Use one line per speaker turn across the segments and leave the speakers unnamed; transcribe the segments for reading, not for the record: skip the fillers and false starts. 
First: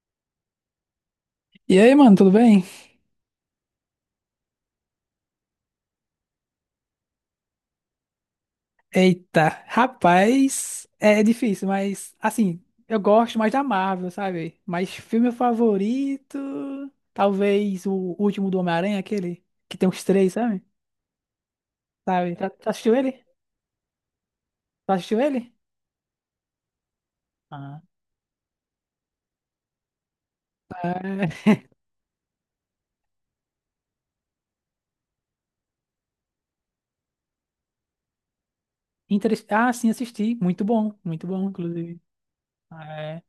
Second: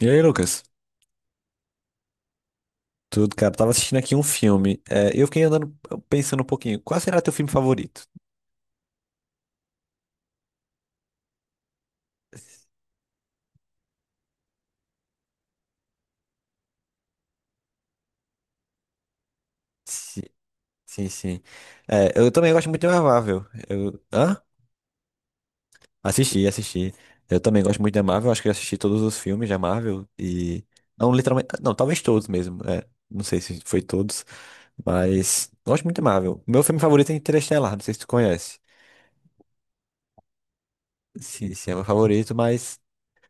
E aí, Lucas?
E aí, mano, tudo bem?
Tudo, cara? Tava assistindo aqui um filme. É, eu fiquei andando pensando um pouquinho. Qual será teu filme favorito?
Eita, rapaz, é difícil, mas assim, eu gosto mais da Marvel, sabe? Mas filme favorito, talvez o último do Homem-Aranha, aquele que tem os
Sim,
três, sabe?
sim, sim. É, eu
Sabe? Já,
também gosto
já
muito de
assistiu ele?
Marvel. Eu, hã?
Já assistiu ele?
Assisti, assisti. Eu também gosto
Ah,
muito da Marvel. Acho que eu assisti todos os filmes da Marvel e não literalmente,
tá.
não, talvez todos mesmo. É, não sei se foi todos, mas gosto muito da Marvel. Meu filme favorito é Interestelar. Não sei se tu conhece.
Ah, sim, assisti. Muito bom,
Sim, sim, é meu
inclusive.
favorito, mas
Ah, é.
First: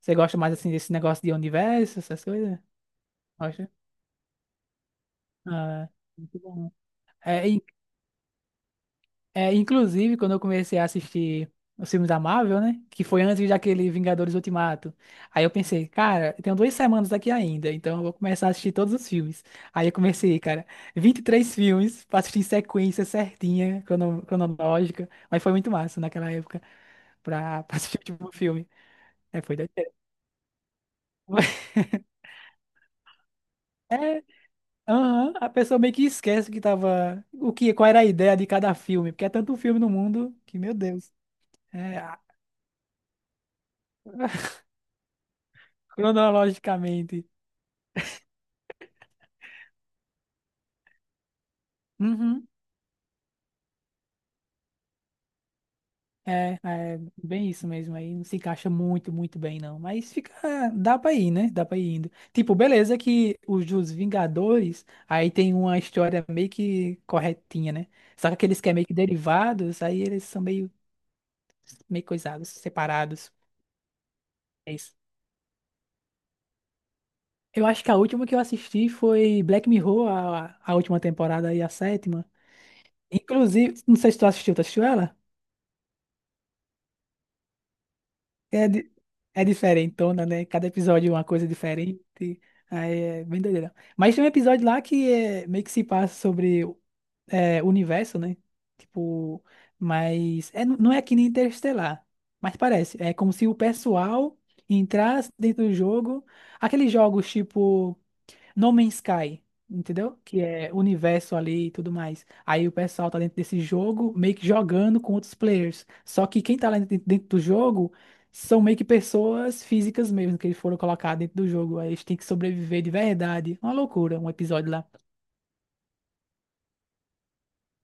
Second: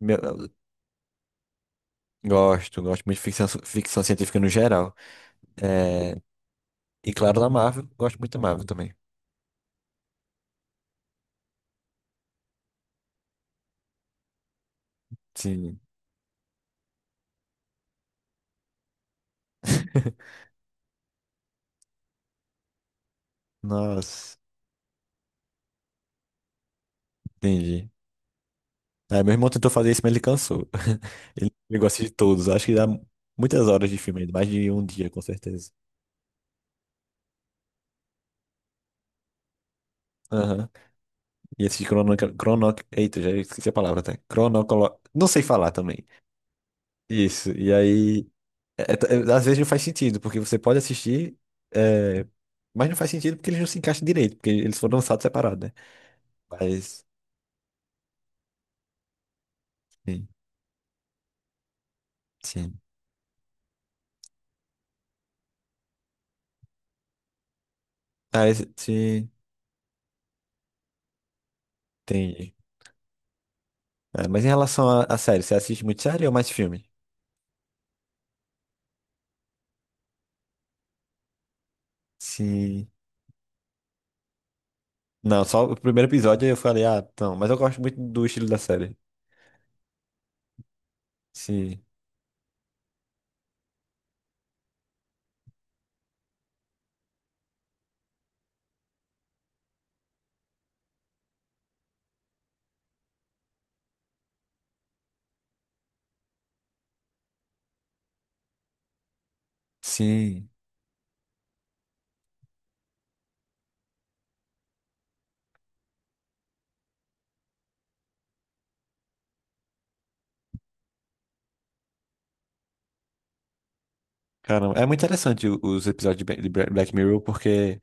Você gosta mais assim desse negócio de universo, essas coisas?
gosto muito de
Gosta?
ficção científica no geral.
Ah,
É,
é. Muito bom.
e claro, da Marvel. Gosto muito da Marvel também.
É, inclusive, quando eu comecei a assistir os filmes da Marvel, né? Que foi antes daquele Vingadores Ultimato. Aí eu
Sim.
pensei, cara, eu tenho 2 semanas aqui ainda, então eu vou começar a assistir todos os filmes. Aí eu comecei, cara, 23 filmes pra assistir em sequência certinha,
Nossa,
cronológica. Mas foi muito massa naquela época pra, pra
entendi.
assistir o último filme.
Aí meu
É,
irmão
foi
tentou
doideira.
fazer isso, mas ele cansou. Ele chegou a assistir todos. Acho que dá muitas horas de filme
É,
ainda, mais de um dia, com
aham, a
certeza.
pessoa meio que esquece que tava. Qual era a ideia de cada filme, porque é tanto filme no mundo que,
Aham.
meu Deus,
E esse
é,
Eita, já esqueci a palavra até. Não sei falar também.
cronologicamente.
Isso. E aí, às vezes não faz sentido, porque você pode assistir, é,
Uhum.
mas não faz sentido porque eles não se encaixam direito, porque eles foram lançados separados, né?
É, é
Mas,
bem isso mesmo aí. Não se encaixa muito, muito bem, não. Mas
sim,
fica. Dá pra ir, né? Dá pra ir indo. Tipo,
sim.
beleza que os dos Vingadores aí tem uma história meio que corretinha, né? Só que
Ah,
aqueles que
esse,
é meio que
sim.
derivados, aí eles são meio, meio coisados,
Entendi.
separados.
É, mas em
É
relação
isso.
a série, você assiste muito série ou mais filme?
Eu acho que a última que eu assisti foi Black Mirror, a última temporada aí, a sétima.
Sim.
Inclusive, não sei se tu assistiu, tu assistiu ela?
Não, só o primeiro episódio eu falei, ah, não, mas eu gosto muito do estilo da
É, di-
série.
É diferentona, né? Cada episódio é uma coisa
Sim.
diferente. Aí é bem doideira. Mas tem um episódio lá que é, meio que se passa sobre é, o universo, né? Tipo, mas é, não é que nem Interestelar. Mas parece. É como se o pessoal entrasse dentro do jogo. Aqueles jogos tipo. No Man's Sky, entendeu? Que
Sim.
é universo ali e tudo mais. Aí o pessoal tá dentro desse jogo, meio que jogando com outros players. Só que quem tá lá dentro, dentro do jogo são meio que pessoas físicas mesmo, que eles foram colocar dentro do jogo. Aí eles têm que sobreviver de verdade. Uma loucura, um episódio
Caramba,
lá.
é muito interessante os episódios de Ba- de Bra- Black Mirror, porque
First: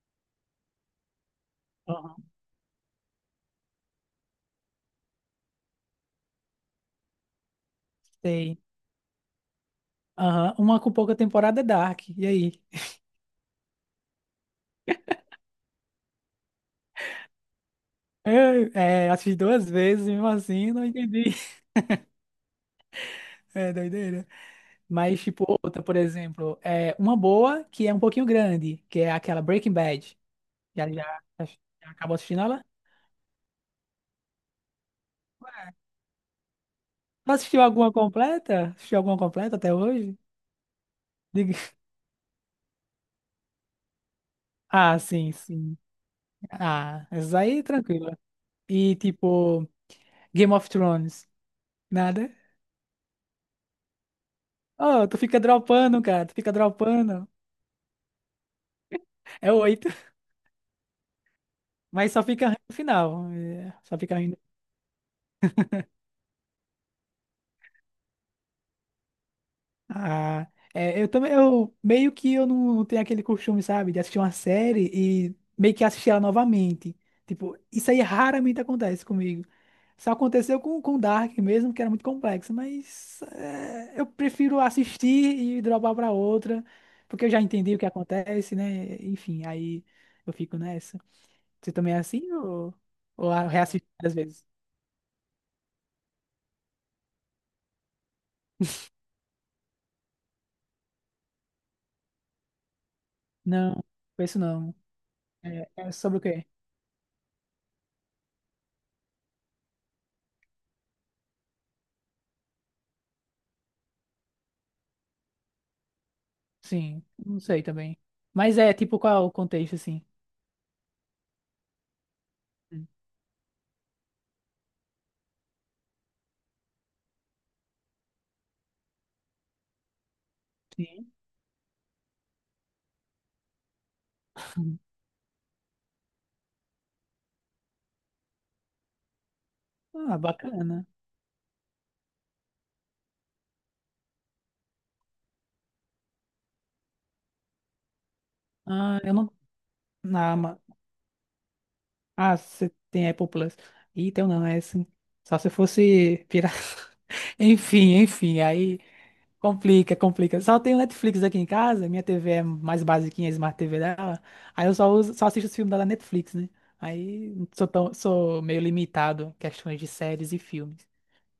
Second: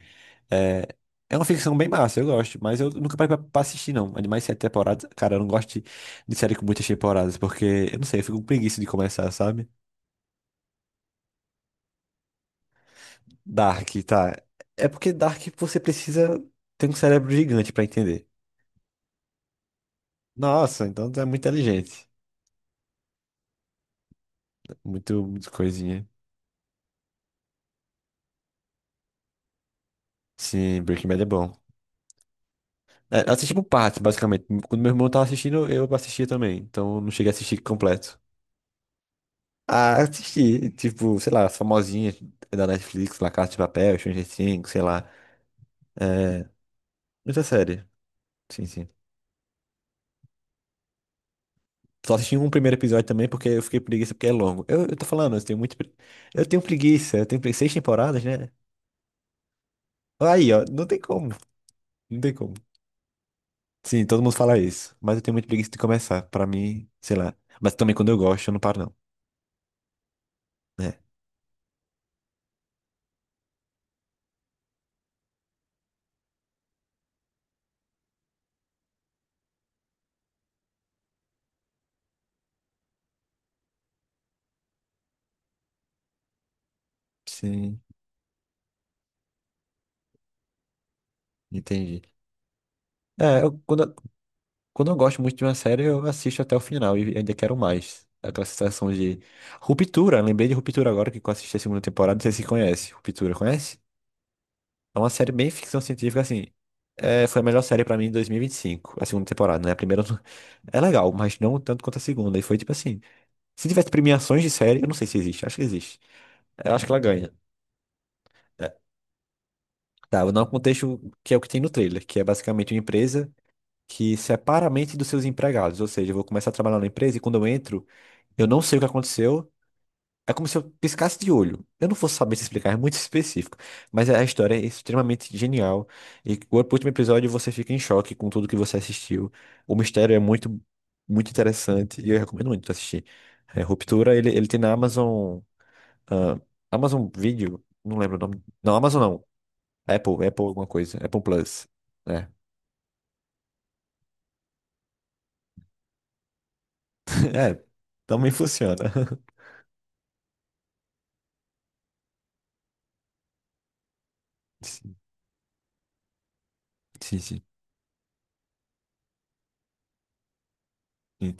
é, é uma ficção bem massa,
Aham.
eu gosto, mas eu nunca parei pra assistir, não. Animais 7 temporadas, cara, eu não gosto de série com muitas temporadas, porque, eu não sei, eu fico com
Sei.
preguiça de começar, sabe?
Aham. Uma com pouca temporada é Dark. E aí?
Dark, tá. É porque Dark você precisa ter um cérebro gigante pra entender.
Eu, é, assisti duas vezes, mesmo assim, não
Nossa, então tu
entendi.
é muito inteligente.
É doideira. Mas,
Muito,
tipo,
muito
outra, por
coisinha.
exemplo, é uma boa que é um pouquinho grande, que é aquela Breaking Bad.
Sim,
Já,
Breaking Bad
já,
é bom.
já acabou assistindo ela?
É, assisti por partes, basicamente. Quando meu irmão tava assistindo, eu assistia também. Então eu não cheguei
Tu
a assistir
assistiu alguma
completo.
completa? Assistiu alguma completa até
Ah,
hoje?
assisti, tipo, sei lá, as
Diga.
famosinhas da Netflix, La Casa de Papel, Stranger Things, sei
Ah,
lá.
sim, sim.
É,
Ah, essa
muita
aí,
série.
tranquila.
Sim, sim.
E, tipo, Game of Thrones.
Só
Nada?
assisti um primeiro episódio também porque eu fiquei preguiça porque é longo. Eu tô
Oh, tu
falando,
fica
eu tenho muito.
dropando, cara. Tu
Eu
fica
tenho preguiça,
dropando.
6 temporadas, né?
É oito.
Aí, ó, não tem como.
Mas
Não
só
tem
fica
como.
ruim no final. É, só
Sim,
fica
todo mundo
ruim.
fala isso. Mas eu tenho muita preguiça de começar. Pra mim, sei lá. Mas também quando eu gosto, eu não paro,
Ah,
não. É.
é, eu também, eu meio que eu não, não tenho aquele costume, sabe, de assistir uma série e meio que assistir ela novamente. Tipo, isso aí raramente acontece comigo. Só aconteceu com Dark mesmo, que era muito complexo, mas é, eu prefiro assistir e dropar pra outra, porque eu já entendi o
Sim,
que acontece, né? Enfim, aí eu fico nessa. Você também é
entendi.
assim ou
É,
reassiste várias vezes?
quando eu gosto muito de uma série, eu assisto até o final e ainda quero mais. Aquela sensação de Ruptura. Lembrei de Ruptura agora que eu assisti a segunda temporada. Não sei se conhece. Ruptura, conhece?
Não, penso não.
É uma série bem
É,
ficção
é sobre
científica,
o quê?
assim. É, foi a melhor série pra mim em 2025, a segunda temporada, né? A primeira eu é legal, mas não tanto quanto a segunda. E foi tipo assim: se tivesse premiações de série, eu não sei se existe, acho que existe. Eu acho que ela
Sim,
ganha.
não sei também. Mas é, tipo, qual é o contexto, assim?
Tá, vou dar um contexto que é o que tem no trailer, que é basicamente uma empresa que separa a mente dos seus empregados. Ou seja, eu vou começar a trabalhar na empresa e quando eu entro, eu não sei o que aconteceu. É como se eu
Sim.
piscasse de olho. Eu não vou saber te explicar, é muito específico. Mas a história é extremamente genial. E o último episódio você fica em choque com tudo que você assistiu. O mistério
Ah,
é muito,
bacana.
muito interessante e eu recomendo muito assistir. É, Ruptura, ele tem na Amazon, ah, Amazon Video, não lembro o nome. Não,
Ah,
Amazon
eu
não.
não.
Apple,
Na
Apple
Ama-
alguma coisa. Apple Plus. É.
Ah, você tem Apple Plus. Ih, tem um não, é assim. Só se fosse pirata.
É,
Enfim,
também
enfim,
funciona.
aí complica, complica. Só tenho Netflix aqui em casa, minha TV é mais basiquinha, a Smart TV dela. Aí eu só
Sim,
uso, só assisto os filmes da Netflix, né?
sim,
Aí
sim.
sou tão, sou meio limitado em questões de séries e filmes.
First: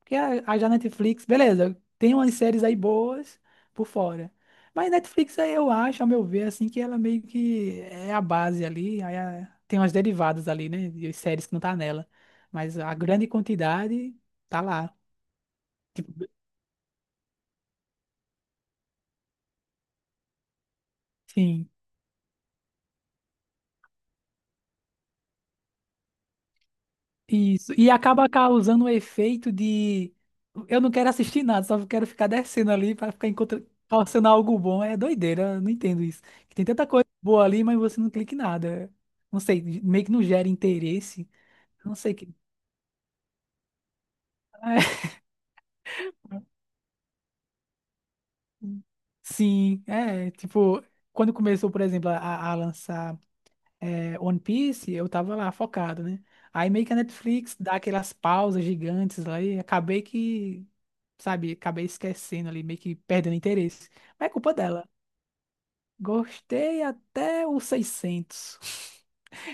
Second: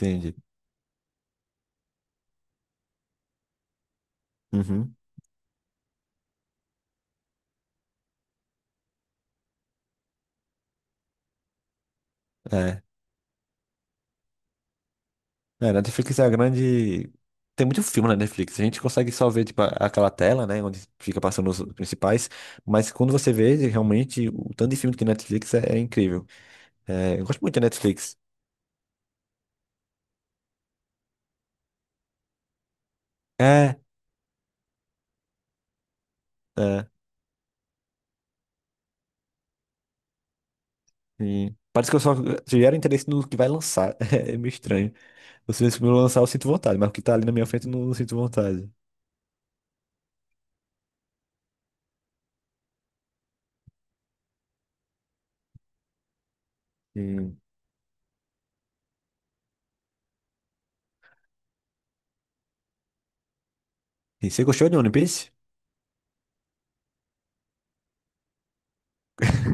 Porque a já Netflix, beleza, tem umas séries aí boas por fora. Mas
Uhum.
Netflix, aí eu acho, ao meu ver, assim, que ela meio que é a base ali. Aí tem umas derivadas ali, né? De séries que não tá nela. Mas
É.
a grande quantidade tá lá.
É, Netflix
Tipo,
é a grande. Tem muito filme na Netflix. A gente consegue só ver, tipo, aquela tela, né? Onde fica passando os
sim.
principais. Mas quando você vê, realmente, o tanto de filme que tem na Netflix é incrível. É, eu gosto muito da
Isso. E
Netflix.
acaba causando um efeito de eu não quero assistir nada, só quero ficar descendo ali para ficar encontrando,
É,
causando algo bom. É doideira, eu não entendo isso. Que tem tanta
é.
coisa boa ali, mas você não clica em nada. Não sei, meio que não gera interesse.
Sim. Parece
Não
que eu
sei
só
o que.
gero interesse no que vai lançar. É meio estranho. Se eu lançar, eu sinto vontade, mas o que tá ali na minha frente, eu não, não sinto vontade.
Sim, é, tipo, quando começou, por exemplo, a lançar. É, One Piece, eu tava lá focado, né? Aí meio que a
Sim.
Netflix dá aquelas pausas gigantes lá e acabei que, sabe, acabei esquecendo ali, meio que perdendo interesse. Mas é
E você
culpa
gostou de
dela.
One Piece?
Gostei até os 600.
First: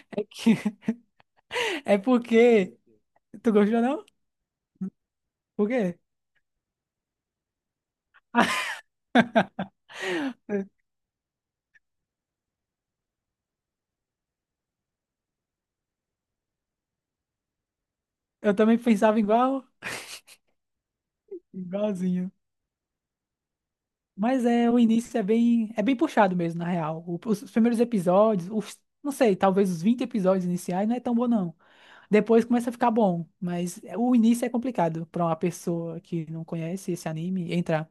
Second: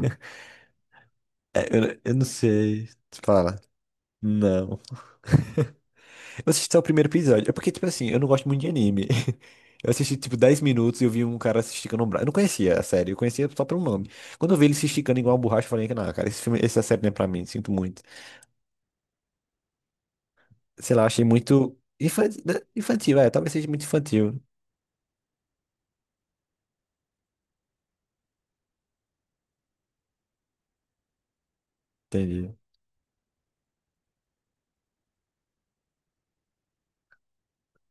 É,
É
eu não
porque.
sei.
Tu
Fala.
gostou, não?
Não.
Por quê?
Eu assisti só o primeiro episódio. É porque, tipo assim, eu não gosto muito de anime. Eu assisti, tipo, 10 minutos e eu vi um cara se esticando um braço. Eu não conhecia a série, eu conhecia só pelo nome. Quando eu vi ele se esticando igual uma borracha, eu falei que não, cara, esse filme, essa série não é pra mim, sinto muito.
Eu também pensava igual,
Sei lá, achei muito
igualzinho.
infantil, infantil, talvez seja muito infantil.
Mas é, o início é bem puxado mesmo, na real. Os primeiros episódios, os, não sei, talvez os 20 episódios iniciais não é tão bom, não. Depois
Entendi.
começa a ficar bom, mas é, o início é complicado pra uma pessoa que não conhece esse anime entrar.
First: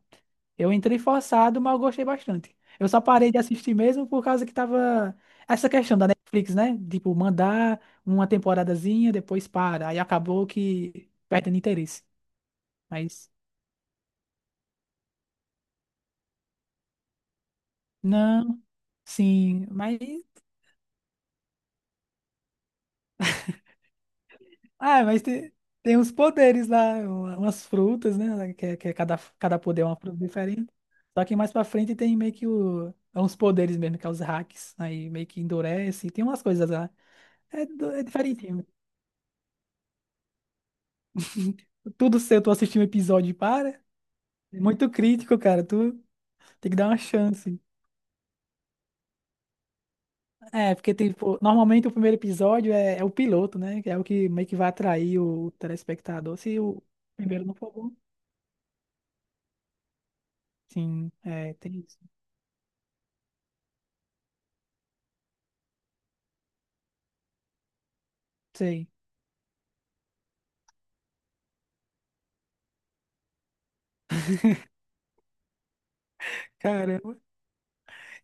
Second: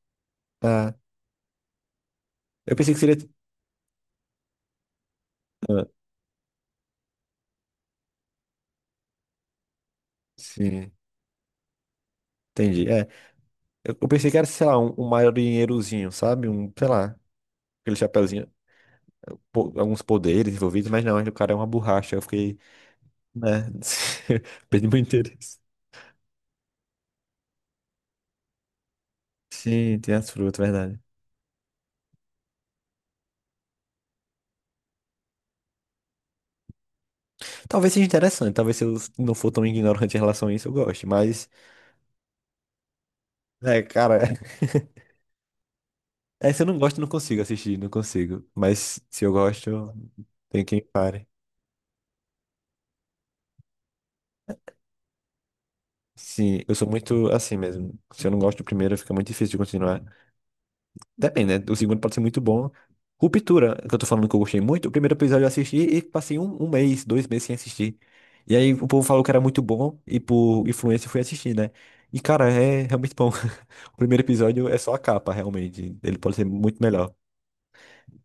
Eu
Ah,
entrei forçado, mas eu gostei bastante.
eu
Eu
pensei que
só
seria.
parei de assistir mesmo por causa que tava essa
Ah,
questão da Netflix, né? Tipo, mandar uma temporadazinha, depois para. Aí acabou
sim,
que perdendo interesse.
entendi. É,
Mas
eu pensei que era, sei lá, um, marinheirozinho, sabe? Um, sei lá, aquele chapeuzinho.
não, sim, mas.
Alguns poderes envolvidos, mas não, o cara é uma borracha. Eu fiquei, né? Perdi meu
Ah, mas tem,
interesse.
tem uns poderes lá, umas frutas, né? Que, que é cada, cada poder é uma
Sim, tem
fruta
as frutas,
diferente.
verdade.
Só que mais pra frente tem meio que o, é uns poderes mesmo, que é os hacks. Aí meio que endurece, tem umas coisas lá. É,
Talvez
é
seja interessante,
diferentinho.
talvez se eu não for tão ignorante em relação a isso, eu goste, mas,
Tudo seu, tu assistiu um episódio e para.
cara,
É muito crítico, cara. Tu
se eu
tem que
não
dar uma
gosto, eu não consigo
chance.
assistir, não consigo. Mas se eu gosto, tem
É,
quem
porque
pare.
tipo, normalmente o primeiro episódio é, é o piloto, né? Que é o que meio que vai atrair o telespectador. Se
Sim, eu
o
sou muito
primeiro não
assim
for bom.
mesmo. Se eu não gosto do primeiro, fica muito difícil de continuar.
Sim, é,
Depende, né? O
tem isso.
segundo pode ser muito bom. Ruptura, que eu tô falando que eu gostei muito. O primeiro episódio eu assisti e passei um mês, 2 meses sem assistir. E aí o
Sei.
povo falou que era muito bom e por influência eu fui assistir, né? E cara, é realmente bom. O primeiro episódio é só a capa, realmente. Ele pode ser muito
Cara.
melhor.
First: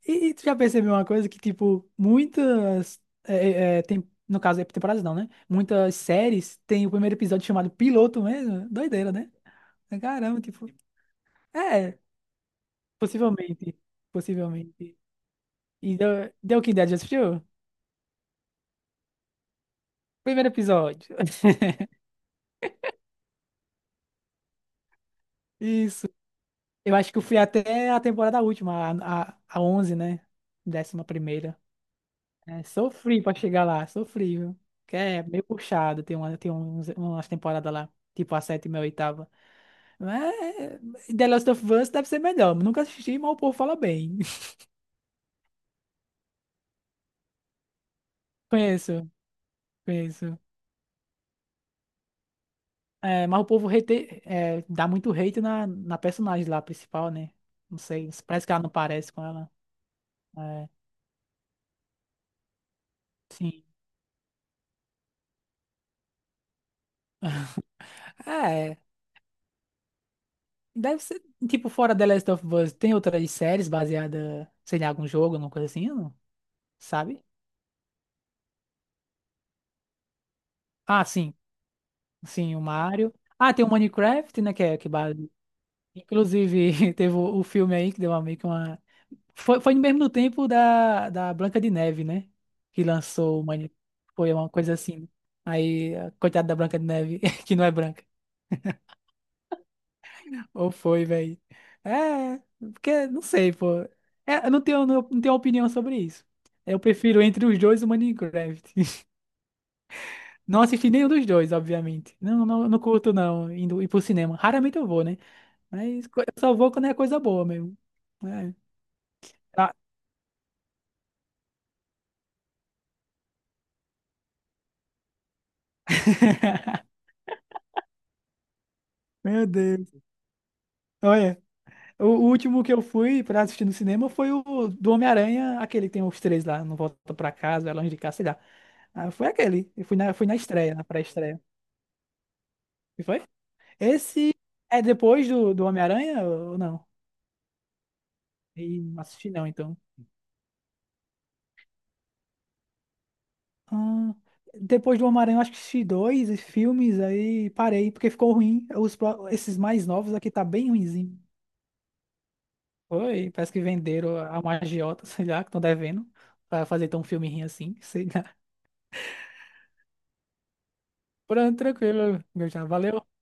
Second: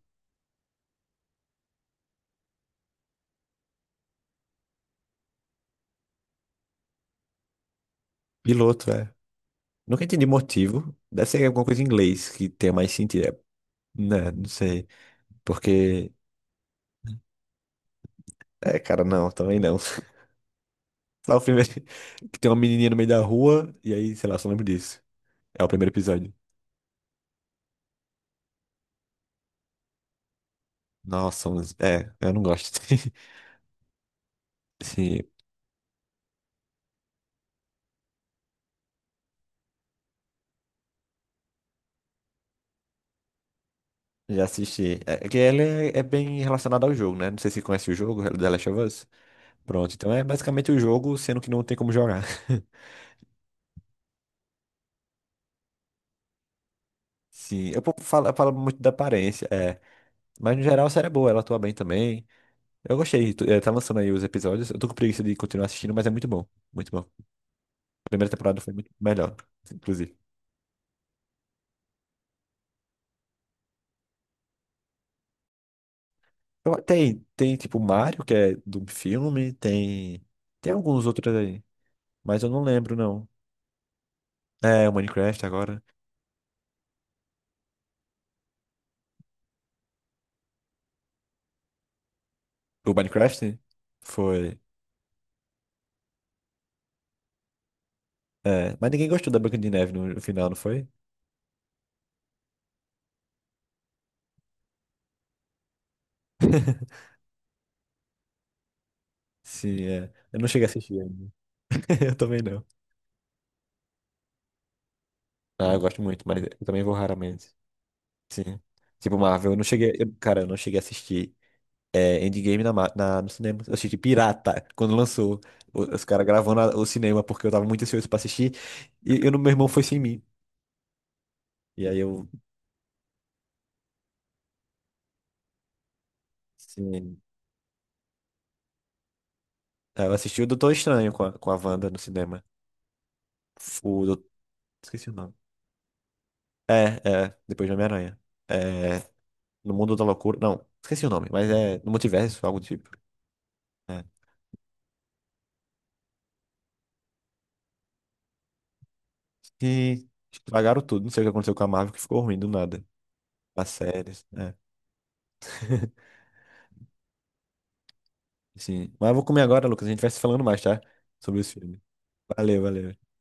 E tu já percebeu uma coisa que, tipo, muitas. Tem, no caso, é temporadas não, né? Muitas séries tem o primeiro episódio chamado piloto mesmo.
Piloto,
Doideira,
é.
né?
Nunca entendi
Caramba, tipo.
motivo. Deve ser alguma coisa em
É,
inglês que tenha mais sentido.
possivelmente.
É, né? Não sei.
Possivelmente. E
Porque.
deu que ideia, já assistiu?
É, cara, não, também não.
Primeiro episódio.
Só o primeiro. Que tem uma menininha no meio da rua e aí, sei lá, só lembro disso. É o primeiro
Isso.
episódio.
Eu acho que eu fui até a temporada última, a 11, né? Décima
Nossa,
primeira.
é, eu não
É,
gosto.
sofri pra chegar lá, sofri, viu? Que
Sim,
é meio puxado, tem, uma, tem uns, umas temporadas lá, tipo a sétima e a oitava. Mas The Last of Us deve ser melhor. Nunca assisti, mas o povo fala bem.
já assisti. É que ele é bem relacionado ao jogo, né? Não sei se conhece o jogo, The Last of Us.
Conheço,
Pronto, então é
conheço.
basicamente o jogo, sendo que não tem como jogar.
É, mas o povo hate, é, dá muito hate na, na personagem lá, principal, né?
Sim,
Não
eu pouco
sei,
falo, eu
parece
falo
que ela não
muito da
parece com
aparência,
ela.
é. Mas no
É,
geral a série é boa, ela atua bem também. Eu gostei,
sim.
tá lançando aí os episódios. Eu tô com preguiça de continuar assistindo, mas é muito bom. Muito bom. A primeira temporada foi
É,
muito melhor, inclusive.
deve ser, tipo, fora The Last of Us, tem outras séries baseadas, sei lá, em algum jogo, alguma coisa assim, não? Sabe?
Tem tipo Mario, que é do filme, tem. Tem
Ah,
alguns
sim,
outros aí. Mas eu
sim, o
não lembro,
Mario.
não.
Ah, tem o Minecraft, né, que
É,
é
o
base...
Minecraft agora.
Inclusive, teve o filme aí que deu uma, meio que uma. Foi no mesmo tempo da Branca de Neve, né? Que
O
lançou o
Minecraft
Mani... Foi uma
foi.
coisa assim. Aí, a coitada da Branca de Neve, que não é branca.
É, mas ninguém gostou da Branca de Neve no final, não
Ou
foi?
foi, velho. É, porque não sei, pô. É, eu não tenho, não, não tenho opinião sobre isso. Eu prefiro entre os dois o Minecraft.
Sim, é. Eu não
Não
cheguei a
assisti
assistir
nenhum dos
ainda.
dois, obviamente.
Eu também
Não,
não.
não, não curto, não, indo ir pro cinema. Raramente eu vou, né?
Ah, eu gosto
Mas
muito,
eu
mas
só
eu
vou
também
quando
vou
é coisa boa
raramente.
mesmo. É.
Sim. Tipo, Marvel, eu não
Ah.
cheguei. Eu cara, eu não cheguei a assistir Endgame no cinema. Eu assisti Pirata, quando lançou. Os caras gravando o cinema, porque eu tava muito ansioso pra assistir. E eu,
Meu
meu irmão foi sem
Deus.
mim.
Olha.
E aí
O
eu.
último que eu fui pra assistir no cinema foi o do Homem-Aranha, aquele que tem os três lá, Não Volta
Sim.
Pra Casa, É Longe de Casa, sei lá. Ah, foi aquele. Eu
Aí eu
fui na
assisti o Doutor
estreia, na
Estranho com a,
pré-estreia.
com a Wanda no cinema.
E foi?
O, Dou-
Esse é
Esqueci o
depois
nome.
do Homem-Aranha ou
É,
não?
é, depois de Homem-Aranha.
E não
É,
assisti não,
no
então.
Mundo da Loucura. Não, esqueci o nome, mas é no multiverso, algo do tipo. É.
Ah, depois do Homem-Aranha, eu acho que assisti dois filmes, aí parei, porque ficou ruim. Os, esses mais
E
novos aqui tá bem
estragaram tudo. Não
ruinzinho.
sei o que aconteceu com a Marvel, que ficou ruim do nada.
Foi, parece que
As
venderam
séries,
a
né?
uma agiota, sei lá, que estão devendo, pra fazer tão um filme ruim assim, sei lá.
Sim. Mas eu vou comer agora, Lucas. A gente vai se falando mais, tá? Sobre os
Pronto,
filmes.
tranquilo,
Valeu,
Gustavo.
valeu.
Valeu.